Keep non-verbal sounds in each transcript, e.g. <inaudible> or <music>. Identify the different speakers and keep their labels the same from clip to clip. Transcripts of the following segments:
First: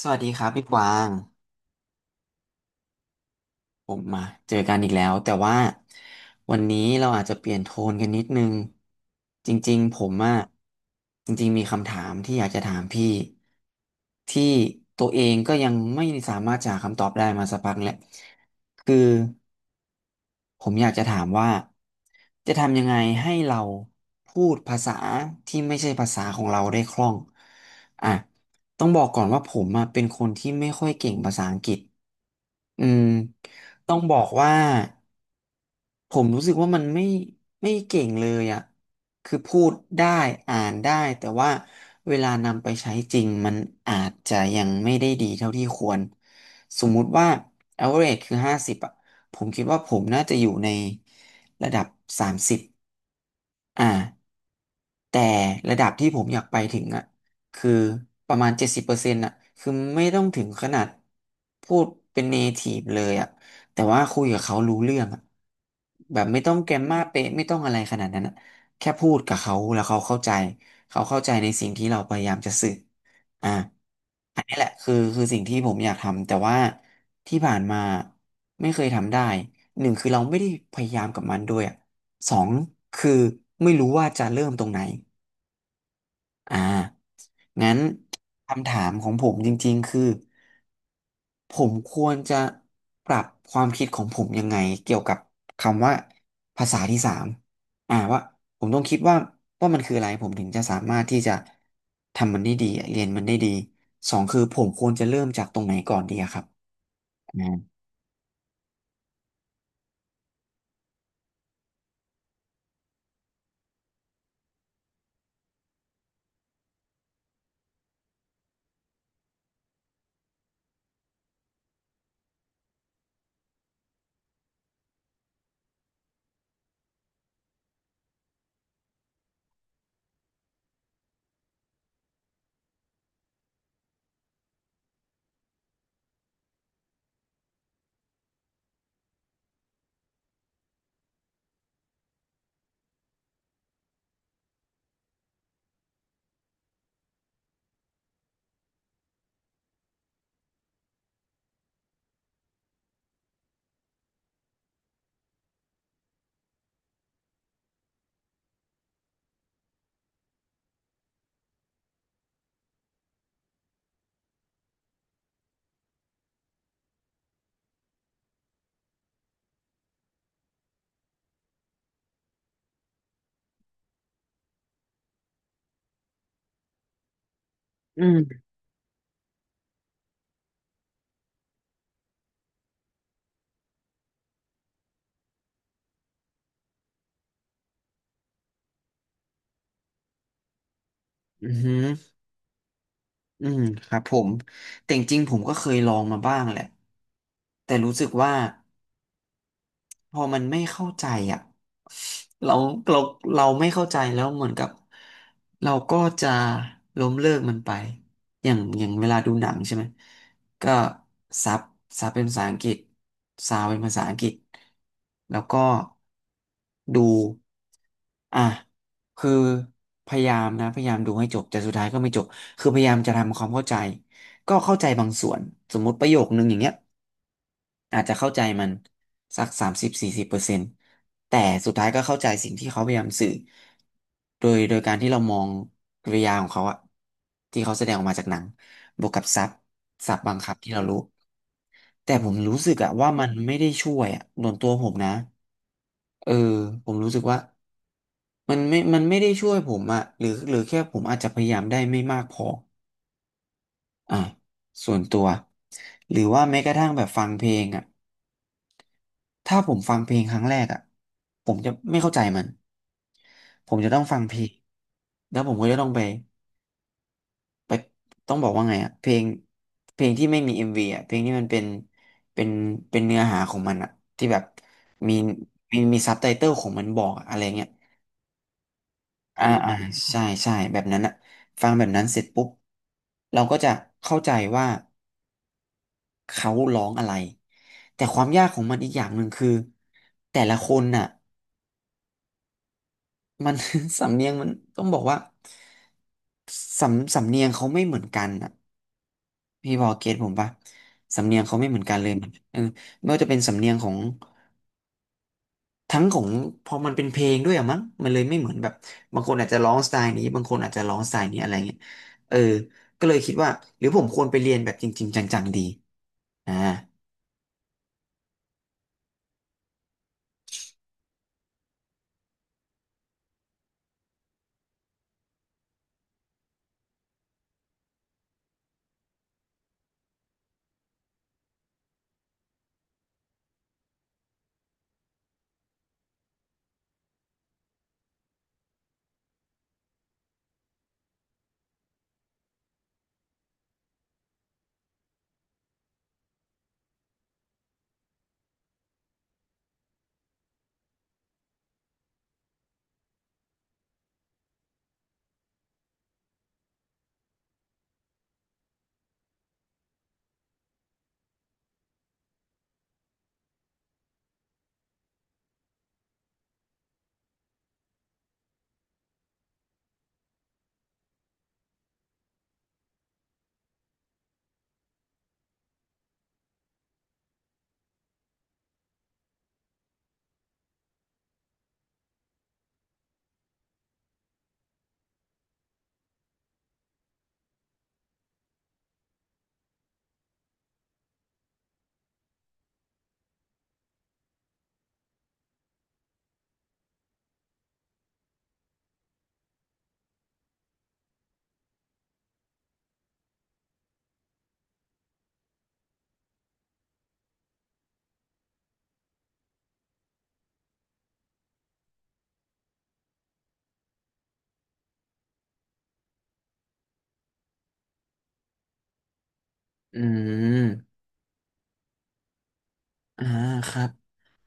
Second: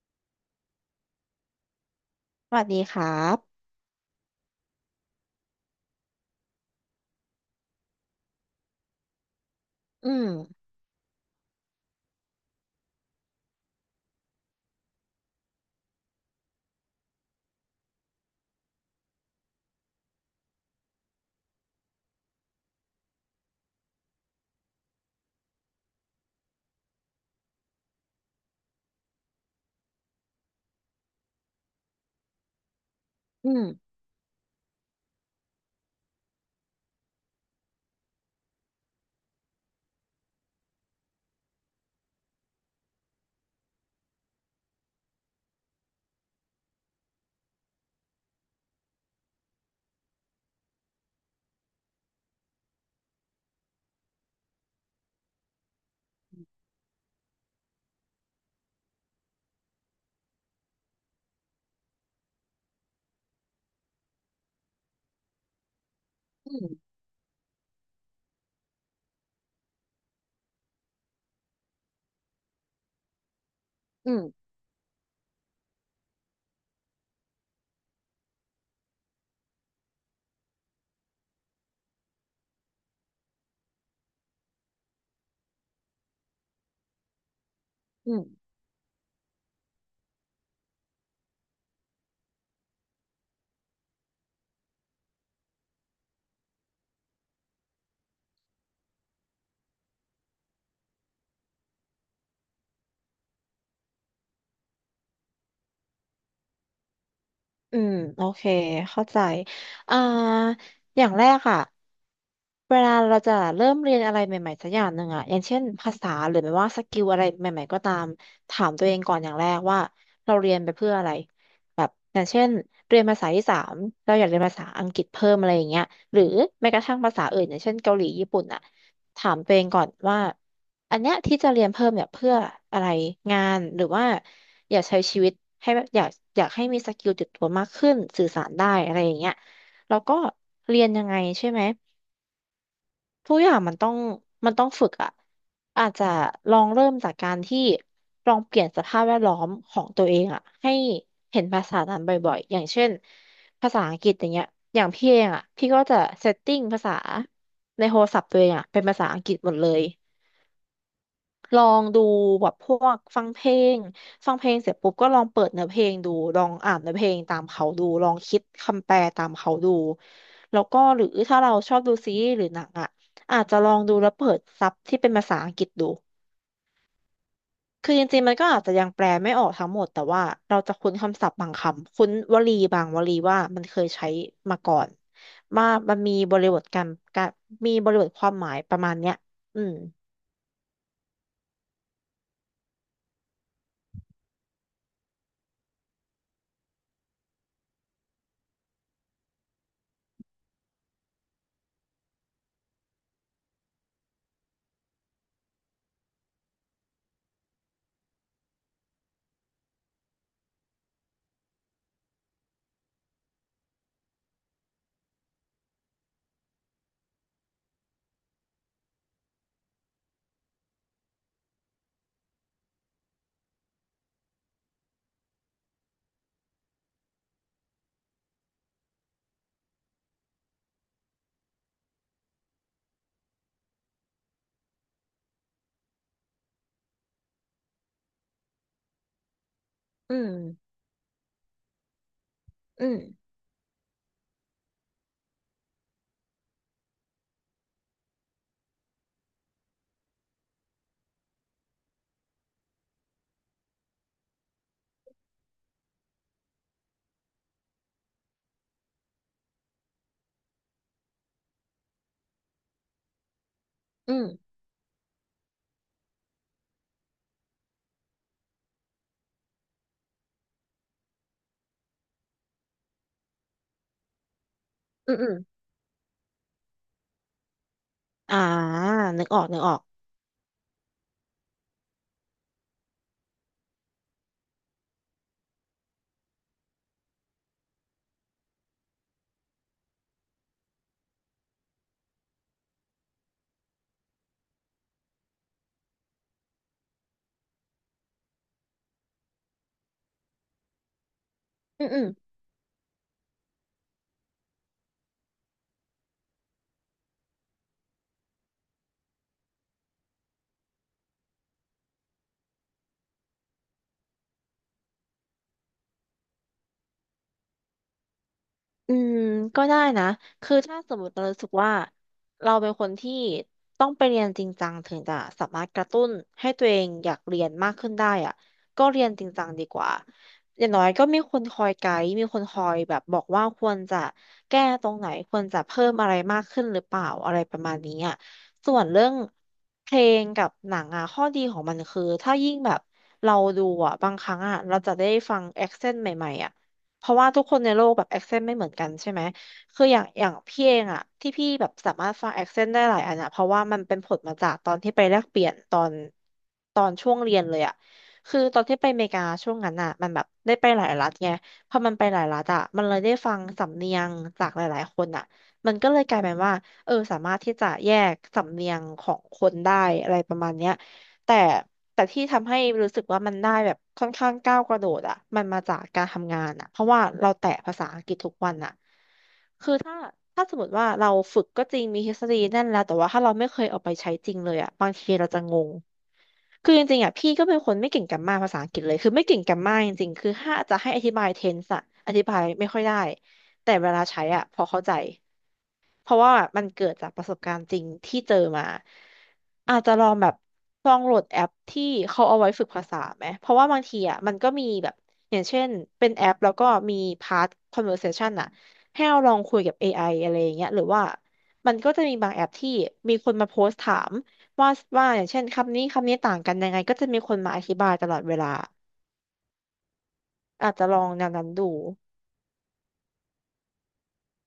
Speaker 1: สวัสดีครับพี่กวาง
Speaker 2: สวัสดีครับ
Speaker 1: ผมมาเจอกันอีกแล้วแต่ว่าวันนี้เราอาจจะเปลี่ยนโทนกันนิดนึงจริงๆผ
Speaker 2: อื
Speaker 1: มอะ
Speaker 2: ม
Speaker 1: จริงๆมีคำถามที่อยากจะถามพี่ที่ตัวเองก็ยังไม่สามารถจะหาคำตอบได้มาสักพักแหละคือผมอยากจะถามว่าจะทำยังไงให้เราพูดภาษาที่ไม่ใช่ภาษาของเราได้คล่องอ่ะต้องบอกก่อนว่าผมอะเป็นคนที่ไม่ค่อยเก่งภาษาอังกฤษ อืม
Speaker 2: อืม
Speaker 1: ต้องบอกว่าผมรู้สึกว่ามันไม่เก่งเลยอ่ะคือพูดได้อ่านได้แต่ว่าเวลานำไปใช้จริงมันอาจจะยังไม่ได้ดีเท่าที่ควรสมมุติว่า average คือ50อ่ะผมคิดว่าผมน่าจะอยู่ในระดับ30 อ่าแต่ระดับที่ผมอยากไปถึงอ่ะคือประมาณ70%อ่ะคือไม่ต้องถึงขนาดพูดเป็นเนทีฟเลยอ่ะแต่ว่าคุยกับเขารู้เรื่องอ่ะแบบไม่ต้
Speaker 2: อื
Speaker 1: องแกรม
Speaker 2: ม
Speaker 1: มาเป๊ะไม่ต้องอะไรขนาดนั้นอ่ะแค่พูดกับเขาแล้วเขาเข้าใจเขาเข้าใจในสิ่งที่เราพยายามจะสื่ออ่า
Speaker 2: อื
Speaker 1: อัน
Speaker 2: ม
Speaker 1: นี้แหละคือสิ่งที่ผมอยากทำแต่ว่าที่ผ่านมาไม่เคยทำได้หนึ่งคือเราไม่ได้พยายามกับมันด้วยอะ สองคือไม่รู้ว่าจะเริ่มตรงไหนอ่างั้น
Speaker 2: อืม
Speaker 1: คำถามของผมจริงๆคือผมควรจะปรับความคิดของผมยังไงเกี่ยวกับคำว่าภาษาที่สามอ่าว่าผมต้องคิดว่าว่ามันคืออะไรผมถึงจะสามารถที่จะทำมันได้ดีเรียนมันได้ดีสองคือผมควรจะเริ่มจากตรงไหนก่อนดีอะครับอ่า
Speaker 2: อืมโอเคเข้าใจอ่าอย่างแรกอะเวลาเราจะเริ่มเรียนอะไรใหม่ๆสักอย่างหนึ่งอะอย่างเช่นภาษาหรือไม่ว่าสกิลอะไรใหม่ๆก็ตามถามตัวเองก่อนอย่างแรกว่าเราเรียนไปเพื่ออะไรแบบอย่างเช่นเรียนภาษาที่สามเราอยากเรียนภาษาอังกฤษเพิ่มอะไรอย่างเงี้ยหรือแม้กระทั่งภาษาอื่นอย่างเช่นเกาหลีญี่ปุ่นอะถามตัวเองก่อนว่า อันเนี้ยที่จะเรียนเพิ่มเนี่ยเพื่ออะไรงานหรือว่าอยากใช้ชีวิตให้แบบอยากให้มีสกิลติดตัวมากขึ้นสื่อสารได้อะไรอย่างเงี้ยแล้วก็เรียนยังไงใช่ไหมทุกอย่างมันต้องฝึกอะอาจจะลองเริ่มจากการที่ลองเปลี่ยนสภาพแวดล้อมของตัวเองอะให้เห็นภาษานั้นบ่อยๆอย่างเช่นภาษาอังกฤษอย่างเงี้ยอย่างพี่เองอะพี่ก็จะเซตติ้งภาษาในโทรศัพท์ตัวเองอะเป็นภาษาอังกฤษหมดเลย ลองดูแบบพวกฟังเพลงฟังเพลงเสร็จปุ๊บก็ลองเปิดเนื้อเพลงดูลองอ่านเนื้อเพลงตามเขาดูลองคิดคำแปลตามเขาดูแล้วก็หรือถ้าเราชอบดูซีรีส์หรือหนังอ่ะอาจจะลองดูแล้วเปิดซับที่เป็นภาษาอังกฤษดูคือจริงๆมันก็อาจจะยังแปลไม่ออกทั้งหมดแต่ว่าเราจะคุ้นคำศัพท์บางคำคุ้นวลีบางวลีว่ามันเคยใช้มาก่อนว่ามันมีบริบทการมีบริบทความหมายประมาณเนี้ยอืม
Speaker 1: อือหืออืมครับผมแต่จริงๆผมก็เคยลองมาบ้างแหละแต่รู้สึกว่า พอมันไม่เข้าใจอ่ะเราเราเราไม่เข้าใจแล้วเหมือนกับเราก็จะล้มเลิกมันไปอย่างเวลาดูหนังใช่ไหมก็ซับซับเป็นภาษาอังกฤษซาวเป็นภาษาอังกฤษแล้วก็ดูอ่ะคือพยายามนะพยายามดูให้จบแต่สุดท้ายก็ไม่จบคือพยายามจะทำความเข้าใจก็เข้าใจบางส่วนสมมติประโยคนึงอย่างเงี้ย อาจจะเข้าใจมันสัก30-40%แต่สุดท้ายก็เข้าใจสิ่งที่เขาพยายามสื่อโดยการที่เรามองกริยาของเขาอะที่เขาแสดงออกมาจากหนังบวกกับซับซั
Speaker 2: อื
Speaker 1: บ
Speaker 2: ม
Speaker 1: บางคำที่เรารู้แต่ผมรู้สึก
Speaker 2: อื
Speaker 1: อะ
Speaker 2: ม
Speaker 1: ว่ามันไม่ได้ช่วยอะส่วนตัวผมนะเออผมรู้สึกว่ามันไม่ได้ช่วยผมอะหรือแค่ผมอาจจะพยายามได้ไม่มากพออ่ะส่วนตัวหรือว่าแม้กระทั่งแบบฟังเพลงอ่ะ ถ้าผมฟังเพลงครั้งแรกอ่ะผมจะไม่เข้าใจมันผมจะต้อง
Speaker 2: อื
Speaker 1: ฟัง
Speaker 2: ม
Speaker 1: เพลงแล้วผมก็จะต้องไปต้องบอกว่าไงอ่ะเพลงเพลงที่ไม่มีเอ็มวีอ่ะเพลงที่มันเป็นเป็นเนื้อหาของมันอ่ะที่แบบ
Speaker 2: อื
Speaker 1: มี
Speaker 2: มอืม
Speaker 1: มีซับไตเติลของมันบอกอะอะไรเงี้ย
Speaker 2: อ่านึกออ
Speaker 1: อ่า
Speaker 2: ก นึกอ
Speaker 1: อ่า
Speaker 2: อก
Speaker 1: ใช่ใช่แบบนั้นอ่ะฟังแบบนั้นเสร็จปุ๊บเราก็จะเข้าใจว่าเขาร้องอะไรแต่ความยากของมันอีกอย่างหนึ่งคือแต่ละคนน่ะ มัน <laughs> สำเนียงมันต้องบอกว่าสำเนียงเขาไม่เหมือนกันอ่ะพี่พอเก็ตผมปะสำเนียงเขาไม่เหมือ
Speaker 2: อื
Speaker 1: น
Speaker 2: ม
Speaker 1: กัน
Speaker 2: อื
Speaker 1: เล
Speaker 2: ม
Speaker 1: ยมันเออไม่ว่าจะเป็นสำเนียงของทั้งของพอมันเป็นเพลงด้วยอะมั้งมันเลยไม่เหมือนแบบบางคนอาจจะร้องสไตล์นี้บางคนอาจจะร้องสไตล์นี้อะไรเงี้ยเออก็เลยคิดว่าหรือผมควรไปเรียนแบบจริงๆจังๆดีอ่า
Speaker 2: อืมก็ได้นะคือถ้าสมมติเรารู้สึกว่าเราเป็นคนที่ต้องไปเรียนจริงจังถึงจะสามารถกระตุ้นให้ตัวเองอยากเรียนมากขึ้นได้อ่ะก็เรียนจริงจังดีกว่าอย่างน้อยก็มีคนคอยไกด์มีคนคอยแบบบอกว่าควรจะแก้ตรงไหนควรจะเพิ่มอะไรมากขึ้นหรือเปล่าอะไรประมาณนี้อ่ะส่วนเรื่องเพลงกับหนังอ่ะข้อดีของมันคือถ้ายิ่งแบบเราดูอ่ะบางครั้งอ่ะเราจะได้ฟังแอคเซนต์ใหม่ๆอ่ะ เพราะว่าทุกคนในโลกแบบแอคเซนต์ไม่เหมือนกันใช่ไหมคืออย่างอย่างพี่เองอะที่พี่แบบสามารถฟังแอคเซนต์ได้หลายอันอะเพราะว่ามันเป็นผลมาจากตอนที่ไปแลกเปลี่ยนตอนช่วงเรียนเลยอะคือตอนที่ไปอเมริกาช่วงนั้นอะมันแบบได้ไปหลายรัฐไงพอมันไปหลายรัฐอะมันเลยได้ฟังสำเนียงจากหลายๆคนอะมันก็เลยกลายเป็นว่าเออสามารถที่จะแยกสำเนียงของคนได้อะไรประมาณเนี้ย แต่แต่ที่ทำให้รู้สึกว่ามันได้แบบค่อนข้างก้าวกระโดดอ่ะมันมาจากการทำงานอ่ะเพราะว่าเราแตะภาษาอังกฤษทุกวันอ่ะคือถ้าสมมติว่าเราฝึกก็จริงมีทฤษฎีแน่นแล้วแต่ว่าถ้าเราไม่เคยเอาไปใช้จริงเลยอ่ะบางทีเราจะงงคือจริงๆอ่ะพี่ก็เป็นคนไม่เก่งแกรมมาภาษาอังกฤษเลยคือไม่เก่งแกรมมาจริงๆคือถ้าจะให้อธิบายเทนส์อะอธิบายไม่ค่อยได้แต่เวลาใช้อ่ะพอเข้าใจ เพราะว่ามันเกิดจากประสบการณ์จริงที่เจอมาอาจจะลองแบบลองโหลดแอปที่เขาเอาไว้ฝึกภาษาไหมเพราะว่าบางทีอ่ะมันก็มีแบบอย่างเช่นเป็นแอปแล้วก็มีพาร์ท conversation อ่ะให้เราลองคุยกับ AI อไออะไรอย่างเงี้ยหรือว่ามันก็จะมีบางแอปที่มีคนมาโพสต์ถามว่าว่าอย่างเช่นคำนี้คำนี้ต่างกันยังไงก็จะมีคนมาอธิบายตลอดเวลา
Speaker 1: อื
Speaker 2: อาจจะล
Speaker 1: ม
Speaker 2: องแนวนั้นดู
Speaker 1: อ่าครับ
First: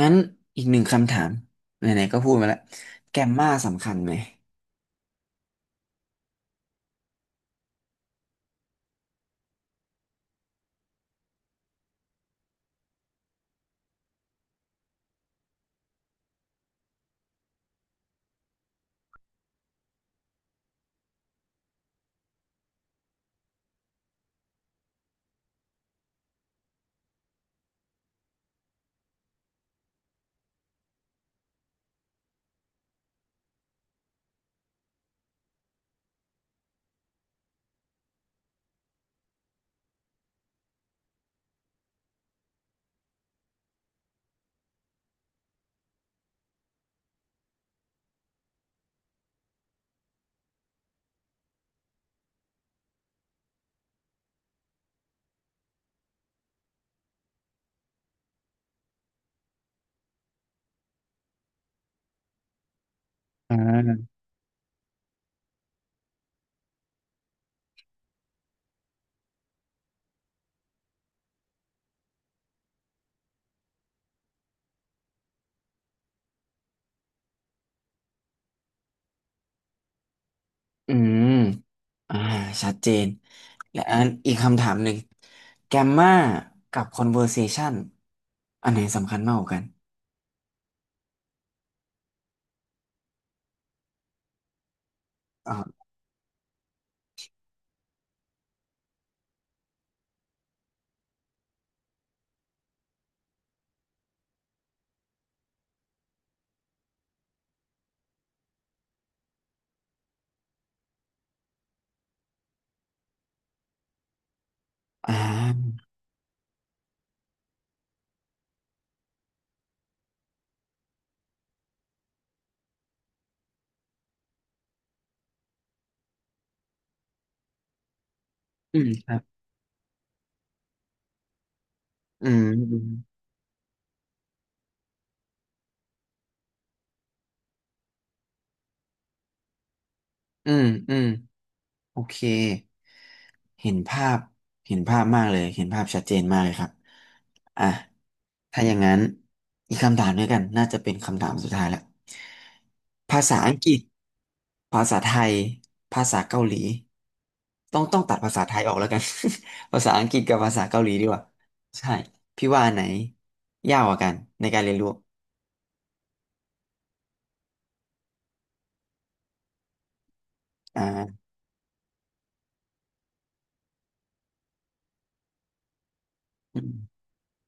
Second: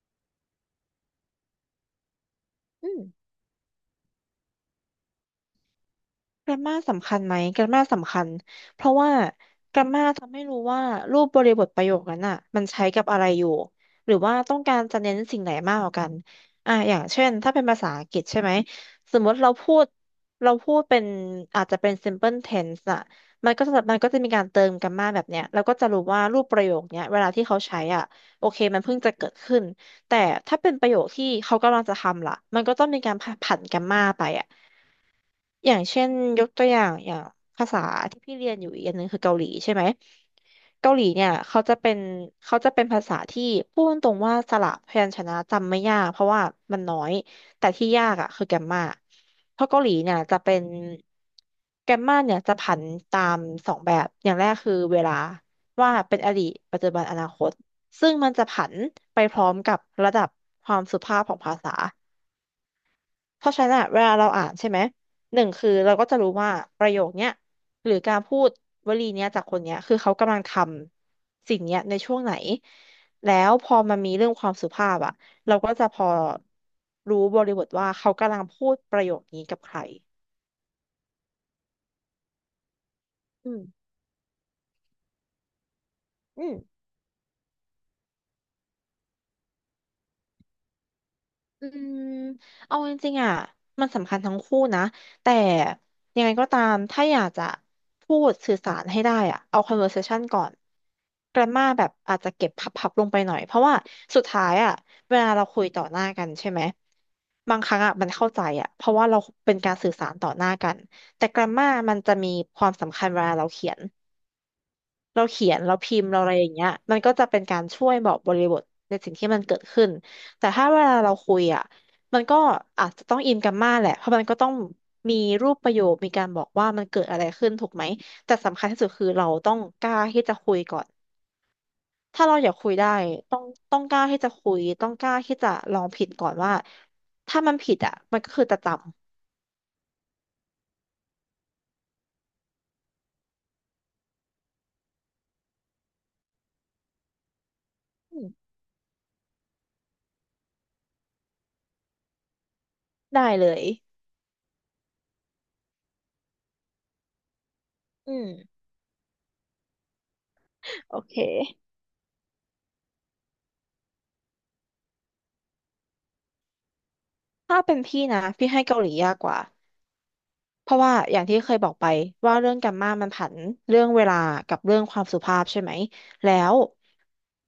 Speaker 1: งั้นอีกหนึ่งคำถามไหนๆก็พูดมาแล้ว
Speaker 2: อืม
Speaker 1: แกมมาสำคัญไหม
Speaker 2: แกรมมาสำคัญไหมแกรมมาสำคัญเพราะว่าแกรมมาทำให้รู้ว่ารูปบริบทประโยคนั้นอ่ะมันใช้กับอะไรอยู่หรือว่าต้องการจะเน้นสิ่งไหนมากกว่ากันอย่างเช่นถ้าเป็นภาษาอังกฤษใช่ไหมสมมติเราพูดเป็นอาจจะเป็น simple tense อ่ะมันก็จะมีการเติมแกรมมาแบบเนี้ยเราก็จะรู้ว่ารูปประโยคเนี้ยเวลาที่เขาใช้อ่ะโอเคมันเพิ่งจะเกิดขึ้นแต่ถ้าเป็นประโยคที่เขากำลังจะทำล่ะมันก็ต้องมีการผันแกรมมาไปอ่ะ อย่างเช่นยกตัวอย่างอย่างภาษาที่พี่เรียนอยู่อีกอันหนึ่งคือเกาหลีใช่ไหมเกาหลีเนี่ยเขาจะเป็นภาษาที่พูดตรงว่าสระพยัญชนะจำไม่ยากเพราะว่ามันน้อยแต่ที่ยากอ่ะคือแกมมาเพราะเกาหลีเนี่ยจะเป็นแกมมาเนี่ยจะผันตามสองแบบอย่างแรกคือเวลาว่าเป็นอดีตปัจจุบันอนาคตซึ่งมันจะผันไปพร้อมกับระดับความสุภาพของภาษา เพ
Speaker 1: อ่
Speaker 2: ราะฉะนั้นอะเว
Speaker 1: า
Speaker 2: ลาเราอ่านใช่ไหมหนึ่งคือเราก็จะรู้ว่าประโยคเนี้ยหรือการพูดวลีเนี้ยจากคนเนี้ยคือเขากำลังทำสิ่งเนี้ยในช่วงไหนแล้วพอมันมีเรื่องความสุภาพอะเราก็จะพอรู้บริบทว่าเขากำลังพูดประโยคนี้กับใคร
Speaker 1: อืม อ่าชัดเจน
Speaker 2: อืม
Speaker 1: และอันอีกคำถามหนึ่ง แกมมา
Speaker 2: อืม
Speaker 1: กับ conversation อันไหนสำคัญมากกว่ากัน
Speaker 2: อืมเอาจริงๆอ่ะมันสำคัญทั้งคู่นะแต่
Speaker 1: อ่า
Speaker 2: ยังไงก็ตามถ้าอยากจะพูดสื่อสารให้ได้อ่ะเอา conversation ก่อน grammar แบบอาจจะเก็บพับๆลงไปหน่อยเพราะว่าสุดท้ายอ่ะเวลาเราคุยต่อหน้ากันใช่ไหมบางครั้งอ่ะมันเข้าใจอ่ะเพราะว่าเราเป็นการสื่อสารต่อหน้ากันแต่ grammar มันจะมีความสำคัญเวลาเราเขียน
Speaker 1: อ่
Speaker 2: เราเขียนเรา
Speaker 1: า
Speaker 2: พิมพ์เราอะไรอย่างเงี้ยมันก็จะเป็นการช่วยบอกบริบทในสิ่งที่มันเกิดขึ้นแต่ถ้าเวลาเราคุยอ่ะมันก็อาจจะต้องอินกันมากแหละเพราะมันก็ต้องมีรูปประโยคมีการบอกว่ามันเกิดอะไรขึ้นถูกไหมแต่สำคัญที่
Speaker 1: อื
Speaker 2: สุ
Speaker 1: ม
Speaker 2: ดคื
Speaker 1: ค
Speaker 2: อ
Speaker 1: รั
Speaker 2: เรา
Speaker 1: บ
Speaker 2: ต้องกล้าที่จะคุยก่อนถ้า
Speaker 1: อื
Speaker 2: เราอยากคุยได้
Speaker 1: ม
Speaker 2: ต้องต้องกล้าที่จะคุยต้องกล้าที่จะลองผิดก่อนว่าถ้ามันผิดอ่ะมันก็คือจะจ
Speaker 1: อืม อืมอืม โอเคเห็นภาพเห็นภาพมากเลยเห็นภาพชัดเจนมากเลยครับอ่ะ
Speaker 2: ำอืม
Speaker 1: ถ้าอย่างนั้นอีกคำถามด้วยกันน่าจะเป็นคำถามสุดท้ายแล้วภา
Speaker 2: ได้
Speaker 1: ษา
Speaker 2: เล
Speaker 1: อัง
Speaker 2: ย
Speaker 1: กฤษภาษาไทยภาษาเกาหลีต้อง
Speaker 2: อื
Speaker 1: ตัดภาษาไท
Speaker 2: ม
Speaker 1: ยออกแล้วกัน <laughs> ภาษาอังกฤษกับภาษาเกาหลี
Speaker 2: โอ
Speaker 1: ดีก
Speaker 2: เค
Speaker 1: ว่าใช่พี่ว่าอันไหนยากกว่ากันในการเรียนรู้
Speaker 2: ถ้าเป็นพี่นะพี่ให้เกาหลียากกว่า เพราะ
Speaker 1: อ่
Speaker 2: ว่าอ
Speaker 1: า
Speaker 2: ย่างที่เคยบอกไปว่าเรื่องแกมมามันผันเรื่องเวลากับเรื่องความสุภาพใช่ไหมแล้ว
Speaker 1: อืม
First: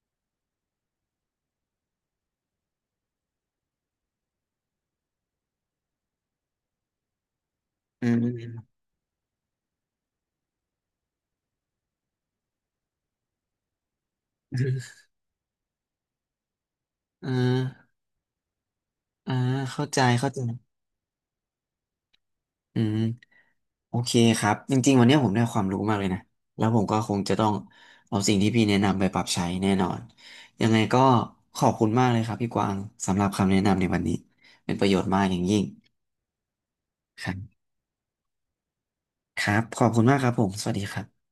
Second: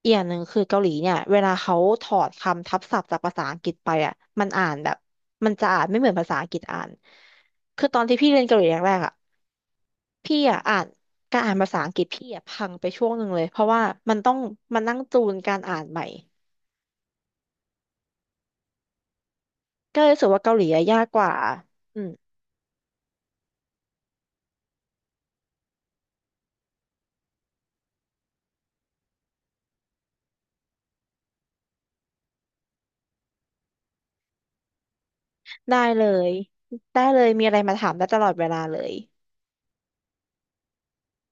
Speaker 2: อีกอย่างหนึ่งคือเกาหลีเนี่ยเวลาเขาถอดคำทับศัพท์จากภาษาอังกฤษไปอ่ะมันอ่านแบบมันจะอ่านไม่เหมือนภาษาอังกฤษอ่านคือตอน
Speaker 1: อื
Speaker 2: ที่พี่เรียนเกาหลี
Speaker 1: ม
Speaker 2: แรกๆอ่ะพี่อะพังไปช่วงหนึ่งเลยเพราะว่ามันต้อง
Speaker 1: อื
Speaker 2: มานั่
Speaker 1: ม
Speaker 2: งจูนการอ่านใหม่
Speaker 1: ออ่าอ่าเข้าใจ
Speaker 2: ก็เลยรู้สึ
Speaker 1: เข้า
Speaker 2: ก
Speaker 1: ใจ
Speaker 2: ว่าเกาหลีอะยากกว่าอืม
Speaker 1: อืมโอเคครับจริงๆวันนี้ผมได้ความรู้มากเลยนะแล้วผมก็คงจะต้องเอาสิ่งที่พี่แนะนำไปปรับใช้แน่นอนยังไงก็ขอบคุณมากเลยครับพี่กวางสำหรับคำแนะนำในวันนี้เป็นประโยชน์มากอย่างยิ่ง
Speaker 2: ได้เลยได้เล
Speaker 1: ค
Speaker 2: ย
Speaker 1: รั
Speaker 2: มีอะไร
Speaker 1: บ
Speaker 2: มาถามได้ตลอดเวลาเลย
Speaker 1: ครับขอบคุณมากครับผมสวัสดีครับ